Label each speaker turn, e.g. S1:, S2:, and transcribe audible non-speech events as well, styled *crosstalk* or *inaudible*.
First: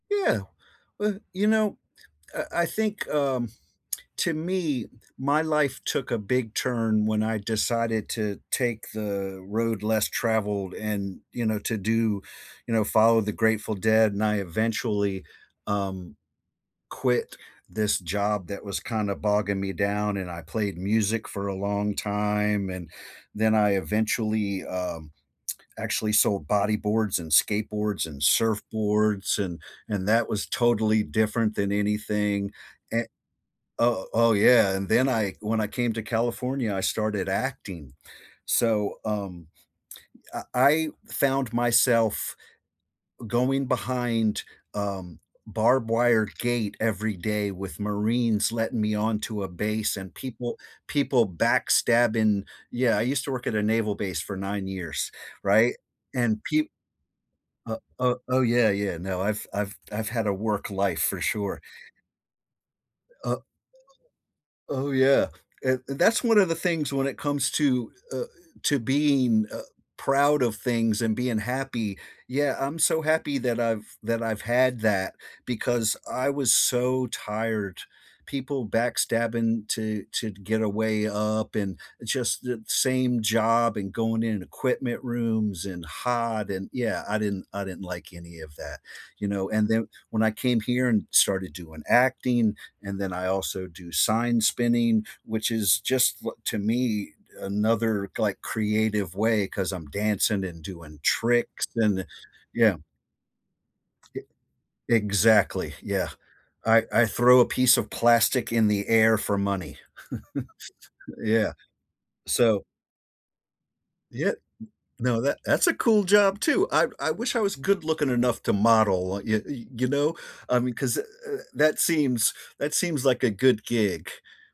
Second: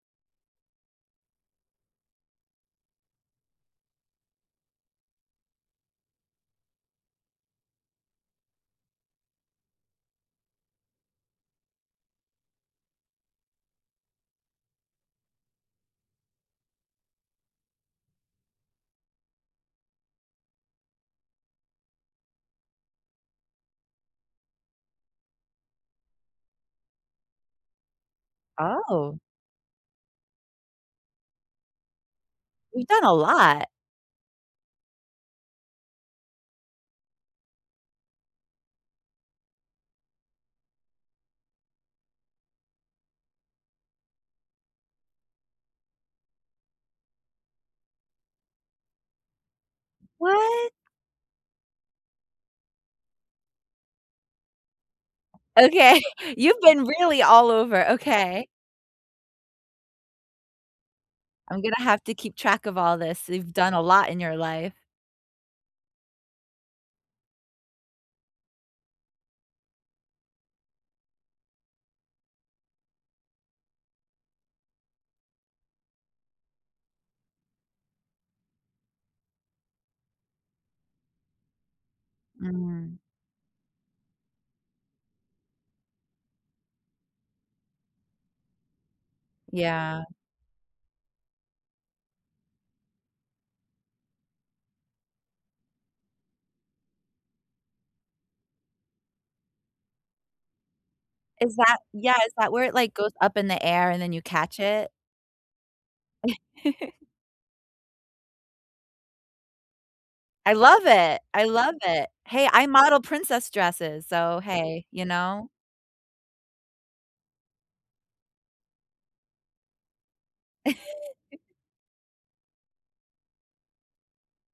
S1: Yeah, w you know, I I think, um, *tsk* to me, my life took a big turn when I decided to take the road less traveled and, you know, to do you know, follow the Grateful Dead, and I eventually, um, quit this job that was kinda bogging me down, and I played music for a long time, and then I eventually, um, *tsk* actually sold bodyboards and skateboards and
S2: Oh.
S1: surfboards, and and that was totally different than anything,
S2: You've done
S1: an
S2: a lot.
S1: Oh oh yeah. And then I when I came to California, I started acting. So, um, uh I I found myself going behind, um, barbed wire gate every day with marines letting me onto a base and people
S2: What?
S1: people backstabbing yeah I used to work at a naval base for 9 years right?
S2: Okay,
S1: And
S2: you've
S1: peep
S2: been really all
S1: o
S2: over,
S1: o oh,
S2: okay.
S1: yeah yeah no I've I've I've had a work life for
S2: I'm
S1: sure.
S2: gonna have to keep track of all this,
S1: Oh
S2: you've done a lot in your life.
S1: Oh yeah, eh that's one of the things when it comes to, uh eh, to being, uh, proud of things and being happy. Yeah, I'm so happy that I've that I've had that because I was so tired. People backstabbing to to get a way up and just the
S2: Mm.
S1: same job and going in equipment rooms and hot and, yeah, I didn't I didn't like any of that, you know? And then
S2: Yeah.
S1: when I came here and started doing acting, and then I also do sign spinning, which is just li to me another, like, creative way 'cause I'm dancing and doing
S2: Is
S1: tricks
S2: that
S1: and the
S2: yeah is that where it
S1: yeah.
S2: like goes up in the air and then
S1: E
S2: you catch it?
S1: Exactly, yeah I
S2: *giggles*
S1: I throw a piece of plastic in the air for money.
S2: I
S1: *chuckles*
S2: love it, I
S1: Yeah.
S2: love it. Hey,
S1: So
S2: I model princess dresses,
S1: Yeah
S2: so hey. You
S1: no that
S2: know?
S1: that's a cool job too. I I wish I was good looking enough to model, y y you know? I mean, 'cause eh eh
S2: *laughs*
S1: that seems that seems like a good gig.